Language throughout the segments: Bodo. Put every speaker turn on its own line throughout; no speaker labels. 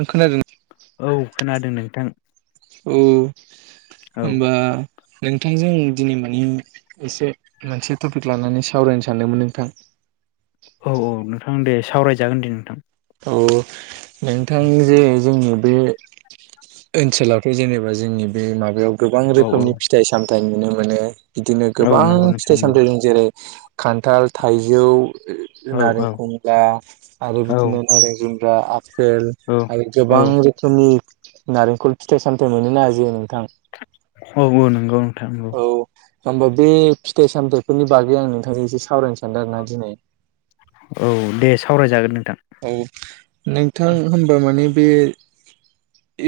ओं खोनादों।
औ खोनादों नोंथां।
औ
औ
होनबा नोंथांजों दिनै मानि एसे मोनसे टपिक लानानै सावरायनो सानदोंमोन नोंथां।
औ औ नोंथां दे। सावरायजागोन दे नोंथां।
औ नोंथां जे जोंनि बे ओनसोलावथ' जेनेबा जोंनि बे माबायाव गोबां
औ औ
रोखोमनि फिथाइ साम थाइ नुनो मोनो बिदिनो
औ
गोबां
नंगौ
फिथाइ
नोंथां औ
सामाइजों जेरै खान्थाल, थाइजौ ओ
औ औ
नारेंखमला आरो
औ
जों जुमब्रा, आफपेल
औ
आरो
औ
गोबां रोखोमनि। नारेंखल फिथाइ सामथाय मोनो ना जों नोंथां?
औ नंगौ नोंथां
औ। होमबा बे फिथाइ सामथायाइफोरनि बागै आं नोंथांजों एसे सावरायनो सानदों आरोना दिनै।
औ दे सावरायजागोन नों
औ नोंथां होमबा माने बे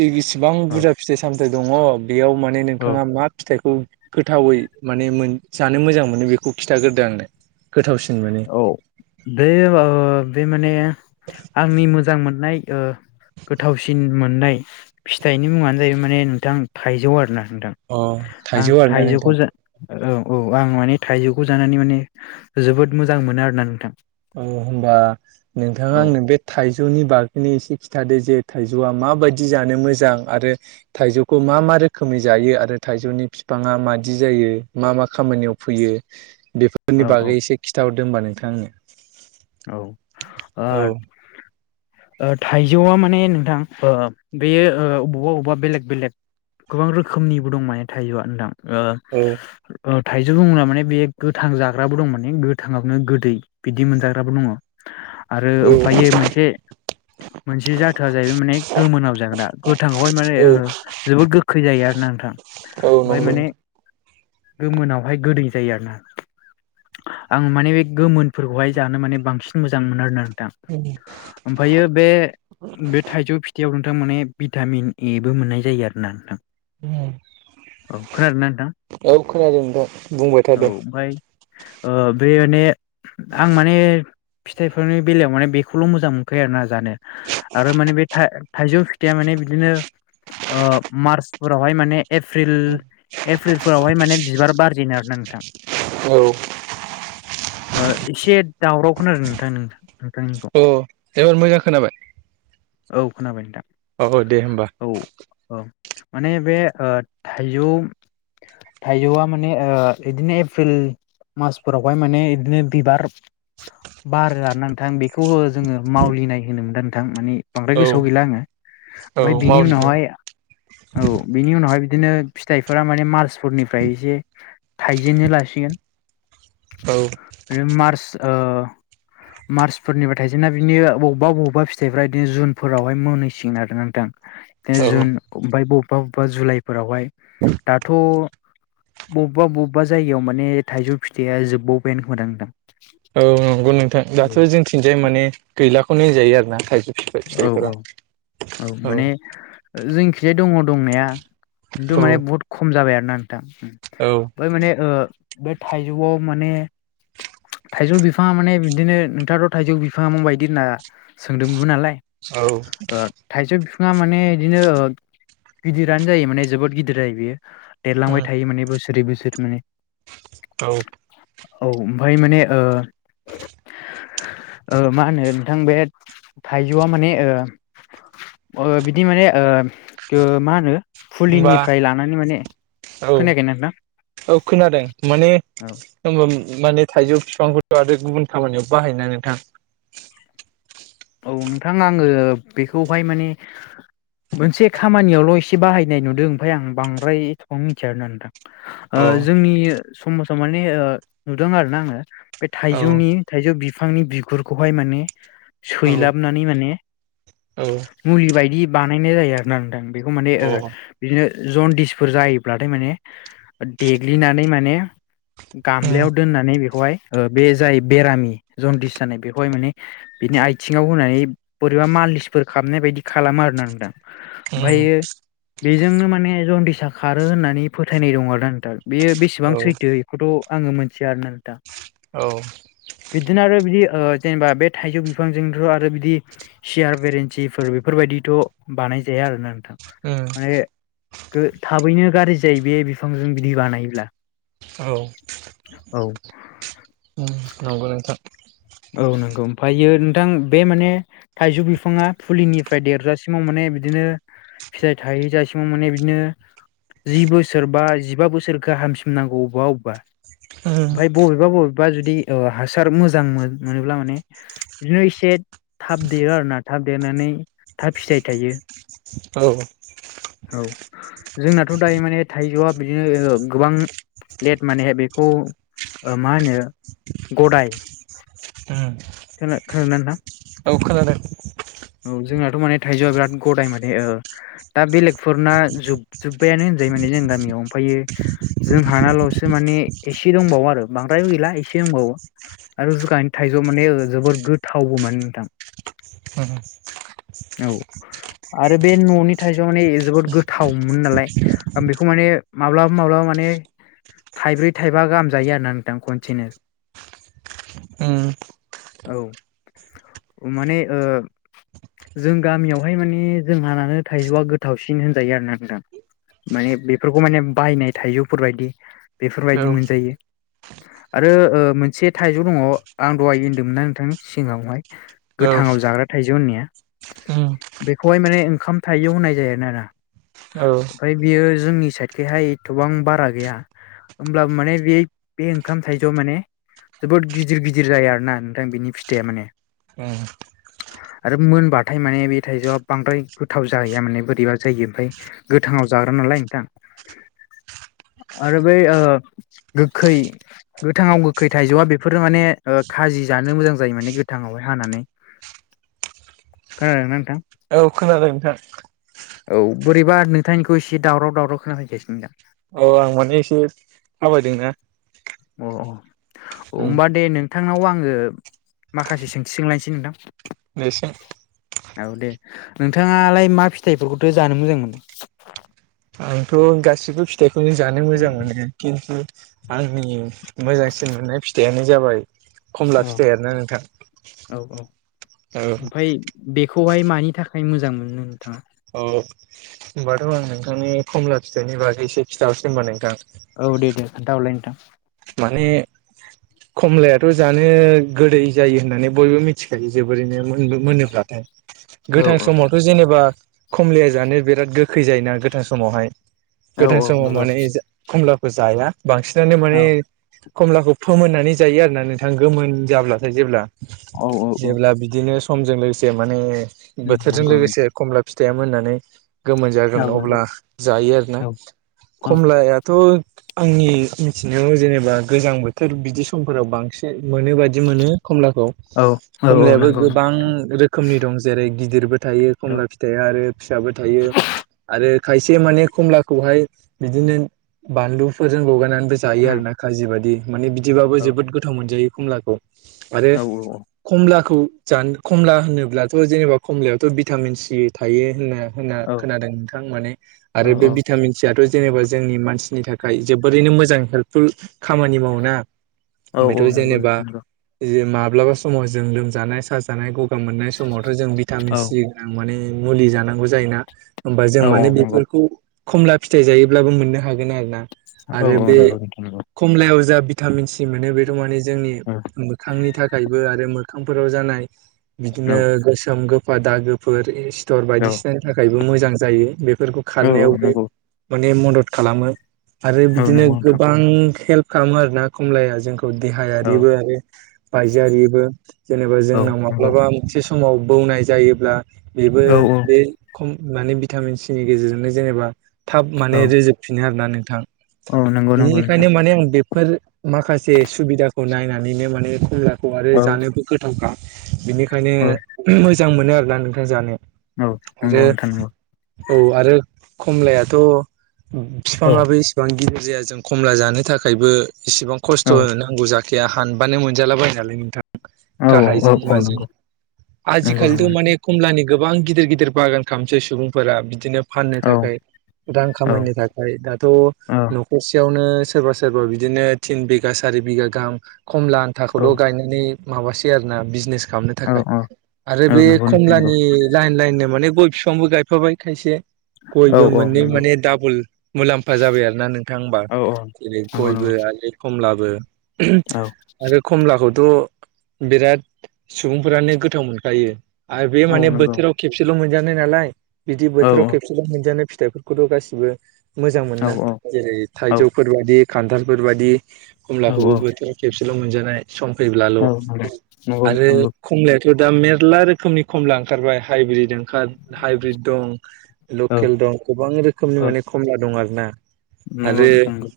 इगिस बिबां बुरजा फिथाइ सामथाइ दङ। बेयाव माने
औ
नोंथाङा मा फिथाइखौ गोथावै माने मोन जानो मोजां मोनो। बेखौ खिन्थाग्रोदो आंनो? गोथावसिन मोनो
औ दे ओ बे माने आंनि मोजां मोननाय ओ गोथावसिन मोननाय फिथाइनि मुङानो जाहैबाय माने नोंथां थाइजौ आरोना। नोंथां
अ
आं
थाइजौ आरोना
थाइजौखौ
नोंथां
जा औ औ आं माने थाइजौखौ जानानै माने जोबोद मोजां मोनो आरोना नोंथां।
औ होमबा नोंथाङा
औ
आंनो बे थाइजौनि बागैनो एसे खि थादो जे थायजौआ मााबायदि जानो मोजां आरो थायजौखौ मा मा रोखोमै जायो? आरो था थाइजौनि बिफाङा मादि जायो मा मा खामानियाव फैयो?
औ
बेफोरनि
औ
बागै एसे खिन्थाहरदों होनबा नोंथां आंनो।
औ
औ
आद ओ थाइजौआ माने नोंथां ओ बेयो ओ बबावबा अबेबा बेलेग बेलेग गोबां रोखोमनिबो दं माने थाइजौआ नोंथां। ओ
औ
ओ थाइजौ बुङोब्ला माने बे गोथां जाग्राबो दं माने गोथाङावनो गोदै बिदि मोनजा दङ आरो ओमफायो मोनसे मोनसे जाथोआ जाहैबाय माने गोमोनाव जाग्रा गोथांआवहाय माने
औ
ओ जोबोद गोखै जायो आरो ना। नोंथां
औ
ओमफाय
नंगौ।
माने गोमोनावहाय गोदै जायो आरोना। आं माने बे गोमोनफोरखौहाय जानो माने बांसिन मोजां मोनो आरोना। थां ओमफायो बे बे थाइजौ फिथाइयाव थां माने भिटामिन एबो मोननाय जायो आरोना नोंथां।
दहाय
औ खोनादोंना नोंथां
औ खोनादों नोंथां बुंबाय था
औ
दे।
ओमफ्राय ओ बे ने आं माने फिथाइफोरनि बेलायाव माने बेखौल' मोजां मोनखायो आरोना। जानो आरो माने बे था-थाइजौ फिथाइया माने बिदिनो ओ मार्चफोरावहाय माने एप्रिल एप्रिलफोरावहाय माने बिबार बार जेनो आरोना नोंथां।
औ
ओ एसे दावराव खोनादों नोंथां नों
अ' एबार मोजां खोनाबाय?
औ खोनाबाय नोंथां
औ दे होमबा।
औ औ माने बे ओ थाइजौ थाइजौआ माने ओ इदिनो एप्रिल मासफोरावहाय माने इदिनो बिबार बारो आरोना नोंथां बेखौ ओ जोङो मावलिनाय होनो मोनदा नोंथां माने बांद्राय
औ
गोसोआव गैला आङो
औ
ओमफ्राय बिनि
मावदिनि
उनावहाय औ बिनि उनावहाय बिदिनो फिथाइफोरा माने मार्सफोरनिफ्राय एसे थायजेननो लासिगोन
औ
बेयो मार्च ओ मार्चफोरनिबा थाइजेना बिनिनो बबेबा बबेबा फिथायफोरा बिदिनो जुनफोरावहाय मोनहैसिगोन आरोना नोंथां
औ
जुन ओमफ्राय बबेबा बबेबा जुलाइफोरावहाय दाथ' बबेबा बबेबा जायगायाव माने थाइजौ फिथाइया जोबबावबायानो खोमादों नोंथां
औ नंगौ नोंथां दाथ' जोंथिजाय माने गैलाखौनो होनजायो आरो ना था
औ औ औ माने जोंखिजाय दङ दंनाया खिन्थु
औ
माने बुहुत खम जाबाय आरो ना नोंथां
औ
ओमफ्राय माने ओ बे थाइजौआव माने थाइजौ बिफाङा माने बिदिनो नोंथाङाथ' थाइजौ बिफाङा माबायदि होनना सोंदोंमोनबो नालाय
औ
ओ थाइस' बि बिफाङा माने बिदिनो गिदिरानो जायो माने जोबोद गिदिर देरलांबाय थायो माने बोसोरै बोसोर माने
औ
औ ओमफाय माने ओ ओ मा होनो नोंथां बे थायजौआ माने ओ ओ बिदि माने ओ ओ मा होनो
होमबा
फुलिनिफ्राय लानानै माने
औ
खोनायाखै ना नोंथां
औ खोनादों माने
औ
होनबा माने थाइजौ बिफांखौथ' आरो गुबुन खामानियाव बाहायो ना नोंथां
औ नोंथां आङो बेखौहाय माने मोनसे खामानियावल' एसे बाहायनाय नुदों ओमफ्राय आं बांद्राय एथ'बां मिथिया आरोना नोंथां ओ
अ
जोंनि समाजाव माने ओ नुदों आरोना आङो बे
औ
थाइजौनि थाइजौ बिफांनि बिगुरखौहाय माने
औ
सैलाबनानै माने
अ
मुलि बायदि बानायनाय जायो आरो ना नोंथां बेखौ माने
औ
बिदिनो जनदिसफोर जायोब्लाथाय माने देग्लिनानै माने
औ
गामलायाव दोननानै बेखौहाय बे जाय बेरामि जन्दिस जानाय बेखौहाय माने बिनि आथिङाव होनानै बोरैबा मालिसफोर खालामनाय बायदि खालामो आरोना नोंथां ओमफ्रायो बेजोंनो माने जन्दिसा खारो होननानै फोथायनाय दं आरोना नोंथां बेयो बेसेबां सैथो बेखौथ' आङो मोनथिया आरोना नोंथां
औ
बिदिनो आरो बिदि जेनेबा बे थाइजौ बिफांजोंथ' आरो बिदि सियार बेरेन्सिफोर बेफोरबायदिथ' बानायजाया आरोना नोंथां
उम
माने थाबैनो गाज्रि जायो बे बिफांजों बिदि बानायोब्ला
औ
औ
नंगौ नोंथां‌।
औ नंगौ ओमफ्रायो नोंथां बे माने थाइजौ बिफाङा फुलिनिफ्राय देरजासिमाव माने बिदिनो फिथाइ थायजासिम माने बिदिनो जि बोसोर बा जिबा बोसोर गाहामसिम नांगौ अबेबा अबेबा
उम
ओमफ्राय बबेबा बबेबा जुदि ओ हासार मोजां मोनोब्ला माने बिदिनो एसे थाब देरो आरो ना थाब देरनानै थाब फिथाइ थायो।
औ
औ जोंनाथ' दायो माने थाइजौआ बिदिनो गोबां लेट मानेहाय बेखौ मा होनो गदाय
उम
खोना खोनादोंना नोंथां
औ खोनादों
औ जोंनाथ' माने थाइजौआ बिराद गदाय माने ओ दा बेलेगफोरना जोबजुब्बायानो होनजायो माने जों गामियाव ओमफायो जों हानाल'सो माने ‍एसे दंबावो बांद्र गैसे दंबावो आरो [unintelligible] थाइजौ माने जोबोर गोथावबो माने नोंथां।
उम
औ आरो बे न'नि थाइजौआ माने जोबोद गोथावमोन नालाय आं बेखौ माने माब्लाब माब्लाबा माने थाइब्रै थाइबा गाहामजायो आरोना नोंथां खनसेनो।
उम
औ माने ओ जों गामियावहाय माने जोंहानानो थाइजौआ गोथावसिन होनजायो आरोना नोंथां। माने बेफोरखौ माने बायनाय थाइजौफोरबायायदि
औ
बेफोरबायदि मोनजायो। आरो ओ मोनसे थाइजौ दंङ आं दहाय होनदोंमोनना नोंथां सिंगांङावहाय गोथांङाव जाग्रा थाइजौ होननाया।
उम
बेखौहाय माने ओंखाम थाइजौ होननाय जायो आरोना ओमफ्राय बियो जोंनि साइडखैहाय एथबां बारा गैया। होमब्लाबो माने बे बे ओंखाम थाइजौआव माने जोबोद गिदिर गिदिर गिदिर जाया आरोना नोंथां बिनि फिथाइया माने
औ
आरो मोनबाथाय माने बे थाइजौआ बांद्राय गोथाव जाहैया माने बोरैबा जायो ओमफ्राय गोथांङाव जा ग्रानालाय नोंथां। आरो बै ओ गोखै गोथांङाव गोखै थाइजौआ बेफोरो माने ओ खाजि जानो मोजां जायो माने गोथांङावहाय हानानै। खोनादोंना नोंथां
[inaudible] औ खोनादों
औ बोरैबा नोंथांनिखौ एसे दावराव दावराव खोनाफैगासिनो दा
औ आं माने एसे थाबायदोंना।
अ अ होमबा दे नों थांनाव आंङो माखासे सोंथि सोंलायनोसै नोंथां।
दे सों
औ दे नोंथांङालाय मा फिथाइफोरखौथो जानो मोजां मोनो?
आंथ' गासिबो फिथाइखौनो जानो मोजां मोनो खिन्थु आंनि मोजांसिन मोननाय फिथाइयानो जाबाय खमला
औ
फिथाइ आरोना नोंथां
औ औ
औ
ओमफ्राय बेखौहाय मानि थाखाय मोजां मोनो नोंथांङा?
औ होमबाथ' आं नोंथांनि खमला फिथाइनि बागै एसे खिथाहरसै होनबा नोंथां
औ दे दे खोन्था हरलाय नोंथां
माने खमलायाथ' जानो गोदै जायो होननानै बयबो मिथिखायो जोबोरैनो मोनबो मोनोब्लाथाय
औ
गोथां समावथ' जेनेबा खमलाया जानो बिराद गोखै जायोना गोथां समावहाय
औ
गोथां
औ
समाव
नंगौ
माने खमलाखौ जाया बांसिनानो माने
औ
खमलाखौ फोमोननानै जायो आरोना नोंथां गोमोन जाब्लाथाय जेब्ला
औ औ औ
जेब्ला बिदिनो समजों लोगोसे माने बोथोरजों
नंगौ नंगौ
लोगोसे खमला फिथाइया मोननानै गोमोन जागोन
औ नंगौ
अब्ला जायो आरोना
औ औ
कमलायाथ' आंनि मिथिनायाव जेनेबा गोजां बोथोर बिदि समफोराव बांसिन मोनो बायदि मोनो कमलाखौ
औ औ
कमलायाबो
नंगौ नंगौ
गोबां रोखोमनि दं जेरै गिदिरबो थायो
औ
खमला फिथाइया आरो फिसाबो थायो आरो खायसे माने कमलाखौहाय बिदिनो बानलुफोरजों लगायनानैबो जायो आरो
उम
ना खाजि बादि माने बिदिबाबो
औ
जोबोद गोथाव मोनजायो कमलाखौ आरो
औ
कमलाखौ जानो कमला होनोब्लाथ' जेनेबा कमलायावथ' भिटामिन सि थायो होनो होनना
औ
खोनादों नोंथां माने
औ
आरो बे भिटामिन सियाथ' जेनेबा जोंनि मानसिनि थाखाय जोबोरैनो मोजां हेल्पफुल खामानि मावोना
औ औ
बेथ'
नंगौ
जेनेबा
नोंथां नंगौ
माबा माब्लाबा समाव जों लोमजानाय साजानाय गगा मोननाय समावथ' जों भिटामिन
औ
सि गोनां माने मुलि जानांगौ जायोना होमबा जों
औ औ
माने
नंगौ
बेफोरखौ खमला फिथाइ जायोब्लाबो मोननो हागोन आरो ना
औ औ नंगौ नोंथां नंगौ
खमलायाव जा भिटामिन सि मोनो बेथ' माने जोंनि
औ
मोखांनि थाखायबो आरो मोखां मोखांफोराव जानाय
औ
बिदिनो गोसोम गोफा दागोफोर सिटर
औ
बायदिसिनानि थाखायबो मोजां जायो बेफोरखौ
औ
खारनायावबो
नंगौ
माने मदद खालामो आरो
औ
बिदिनो
नंगौ नोंथां
गोबां हेल्प खालामो आरोना खमलाया जोंखौ
औ
देहायारि आरो बायजोआरिबो जेनेबा
औ
जोंनाव
नंगौ
माब्लाबा मोनसे सम समाव बौनाय जायोब्ला बेबो
औ
बे खम माने भिटामिन सिनि गेजेरजोंनो जेनेबा थाब
औ
माने रोजोबफिनो आरो ना नोंथां
औ नंगौ नंगौ नोंथां।
बेनिखायनो माने आं बेफोर माखासे सुबिदाखौ नायनानैनो माने खमलाखौ आरो
औ
जानोबो गोथावखा बिनिखायनो
औ
मोजां मोनो आरोना नोंथां जानायाव।
औ नंगौ
आरो
नोंथां नंगौ
औ आरो खमलायाथ'
औ
बिफाङाबो एसेबां गिदिर जाया जों खमला जानो थाखायबो इसिबां खस्थ'
औ
नांगौ जाखाया हानबानो मोनजालाबायो नालाय नोंथां
औ औ
गाहायजों माजों
नंगौ नंगौ नंगौ
आजिखालिथ' माने खमलानि गोबां गिदिर गिदिर बागान खालामसै सुबुंफोरा बिदिनो फाननो
औ
थाखाय रां
औ
खामायनो थाखाय दाथ'
औ
न'खरसेयावनो सोरबा सोर सोरबा बिदिनो थिन बिगा सारि बिगा गाहाम खमला
औ
आन्थाखौल' गायनानै माबासै आरोना बिजनेस खालामनो थाखाय आरो
औ
बे
नंगौ नोंथां नंगौ
खमलानि लाइन लाइननो माने गय बिफांबो गायफाबाय खायसे
औ
गयबो
औ
मोननै
नंगौ
माने डाबल मुलाम्फा जाबाय आरो ना नोंथां होमबा
औ औ
जेरै
नंगौ
गयबो
नंगौ
आरो खमलाबो
औ
आरो खमलाखौ थ' बिराद सुबुंफोरानो गोथाव मोनखायो आरो बे
औ
माने
नंगौ
बोथोराव खेबसेल' मोनजानाय नालाय बिदि
औ
बोथोराव खेबसेल' मोनजानो फिथाइफोरखौथ' गासिबो मोजां मोना
औ
जेरै
औ
थाइजौफोर बाददि खान्थालफोर बाददि
औ
खमलाखौबो बोथोराव खेबसेल' मोनजानाय सम फैब्लाल'
औ नंगौ नंगौ
आरो
नोंथां नंगौ
कमलेट ज दा मेरला रोखोमनि खमला ओंखारबाय हाइब्रिदजों हाइब्रिद दं
औ
लकेल दं गोबां रोखोमनि
औ
माने खमला दं आर ना
नंगौ
आरो
नोंथां नंगौ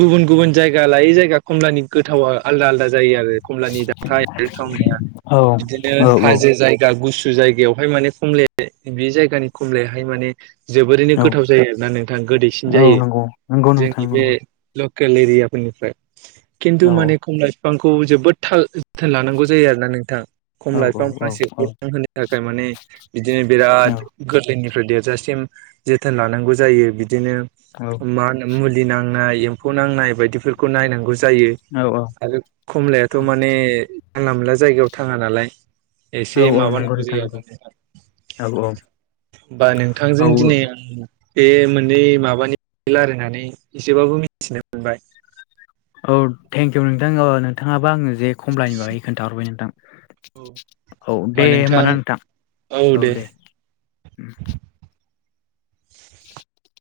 गुबुन गुबुन जायगा लायै जायगा खमलानि गोथावा आलदा आलदा जायो आरो कमलानि दाथाय थावनिया
औ
बिदिनो
औ औ
हाजो जायगा गुसु जायगायावहाय माने खमलाया बे जायगानि खमलायाहाय माने जोबोरैनो
औ
गोथाव जायो आरोना नोंथाङा गोदैसिन
औ
जायो
नंगौ नंगौ नोंथां
जोंनि बे
नंगौ
लकेल एरिया फोरनिफ्राय खिन्थु
औ
माने खमला बिफांखौ जोबोद थाल जोथोन लानांगौ जायो आरोना नोंथां खम
औ औ
लाइफां
औ
फांसेखौ थां होनो थाखाय माने बिदिनो बिराद गोरलैनिफ्राय देर जोथोन लानांगौ जायो बिदिनो मा मुलि नांनाय एम्फौ नांनाय बयदिफोरखौ नायनांगौ जायो आरो खमलायाथ माने जानला मानला जाया जायगायाव थाङा नालाय
औ
एसे
औ नंगौ
माबानांगौ
नोंथां नंगौ
जायाबानो
औ
होमबा
औ
नोंथांजों दिनै आं बे मोननै माबानि रायलायनानै एसेबाबो मिथिनो मोनबाय
औ थेंकिउ नोंथां नोंथाङाबो आङो जे खमलानि बागै खोन्थाहरबाय नोंथां
होमबा
औ दे होमब ना नोंथां औ दे उ [unintelligible] [unintelligible]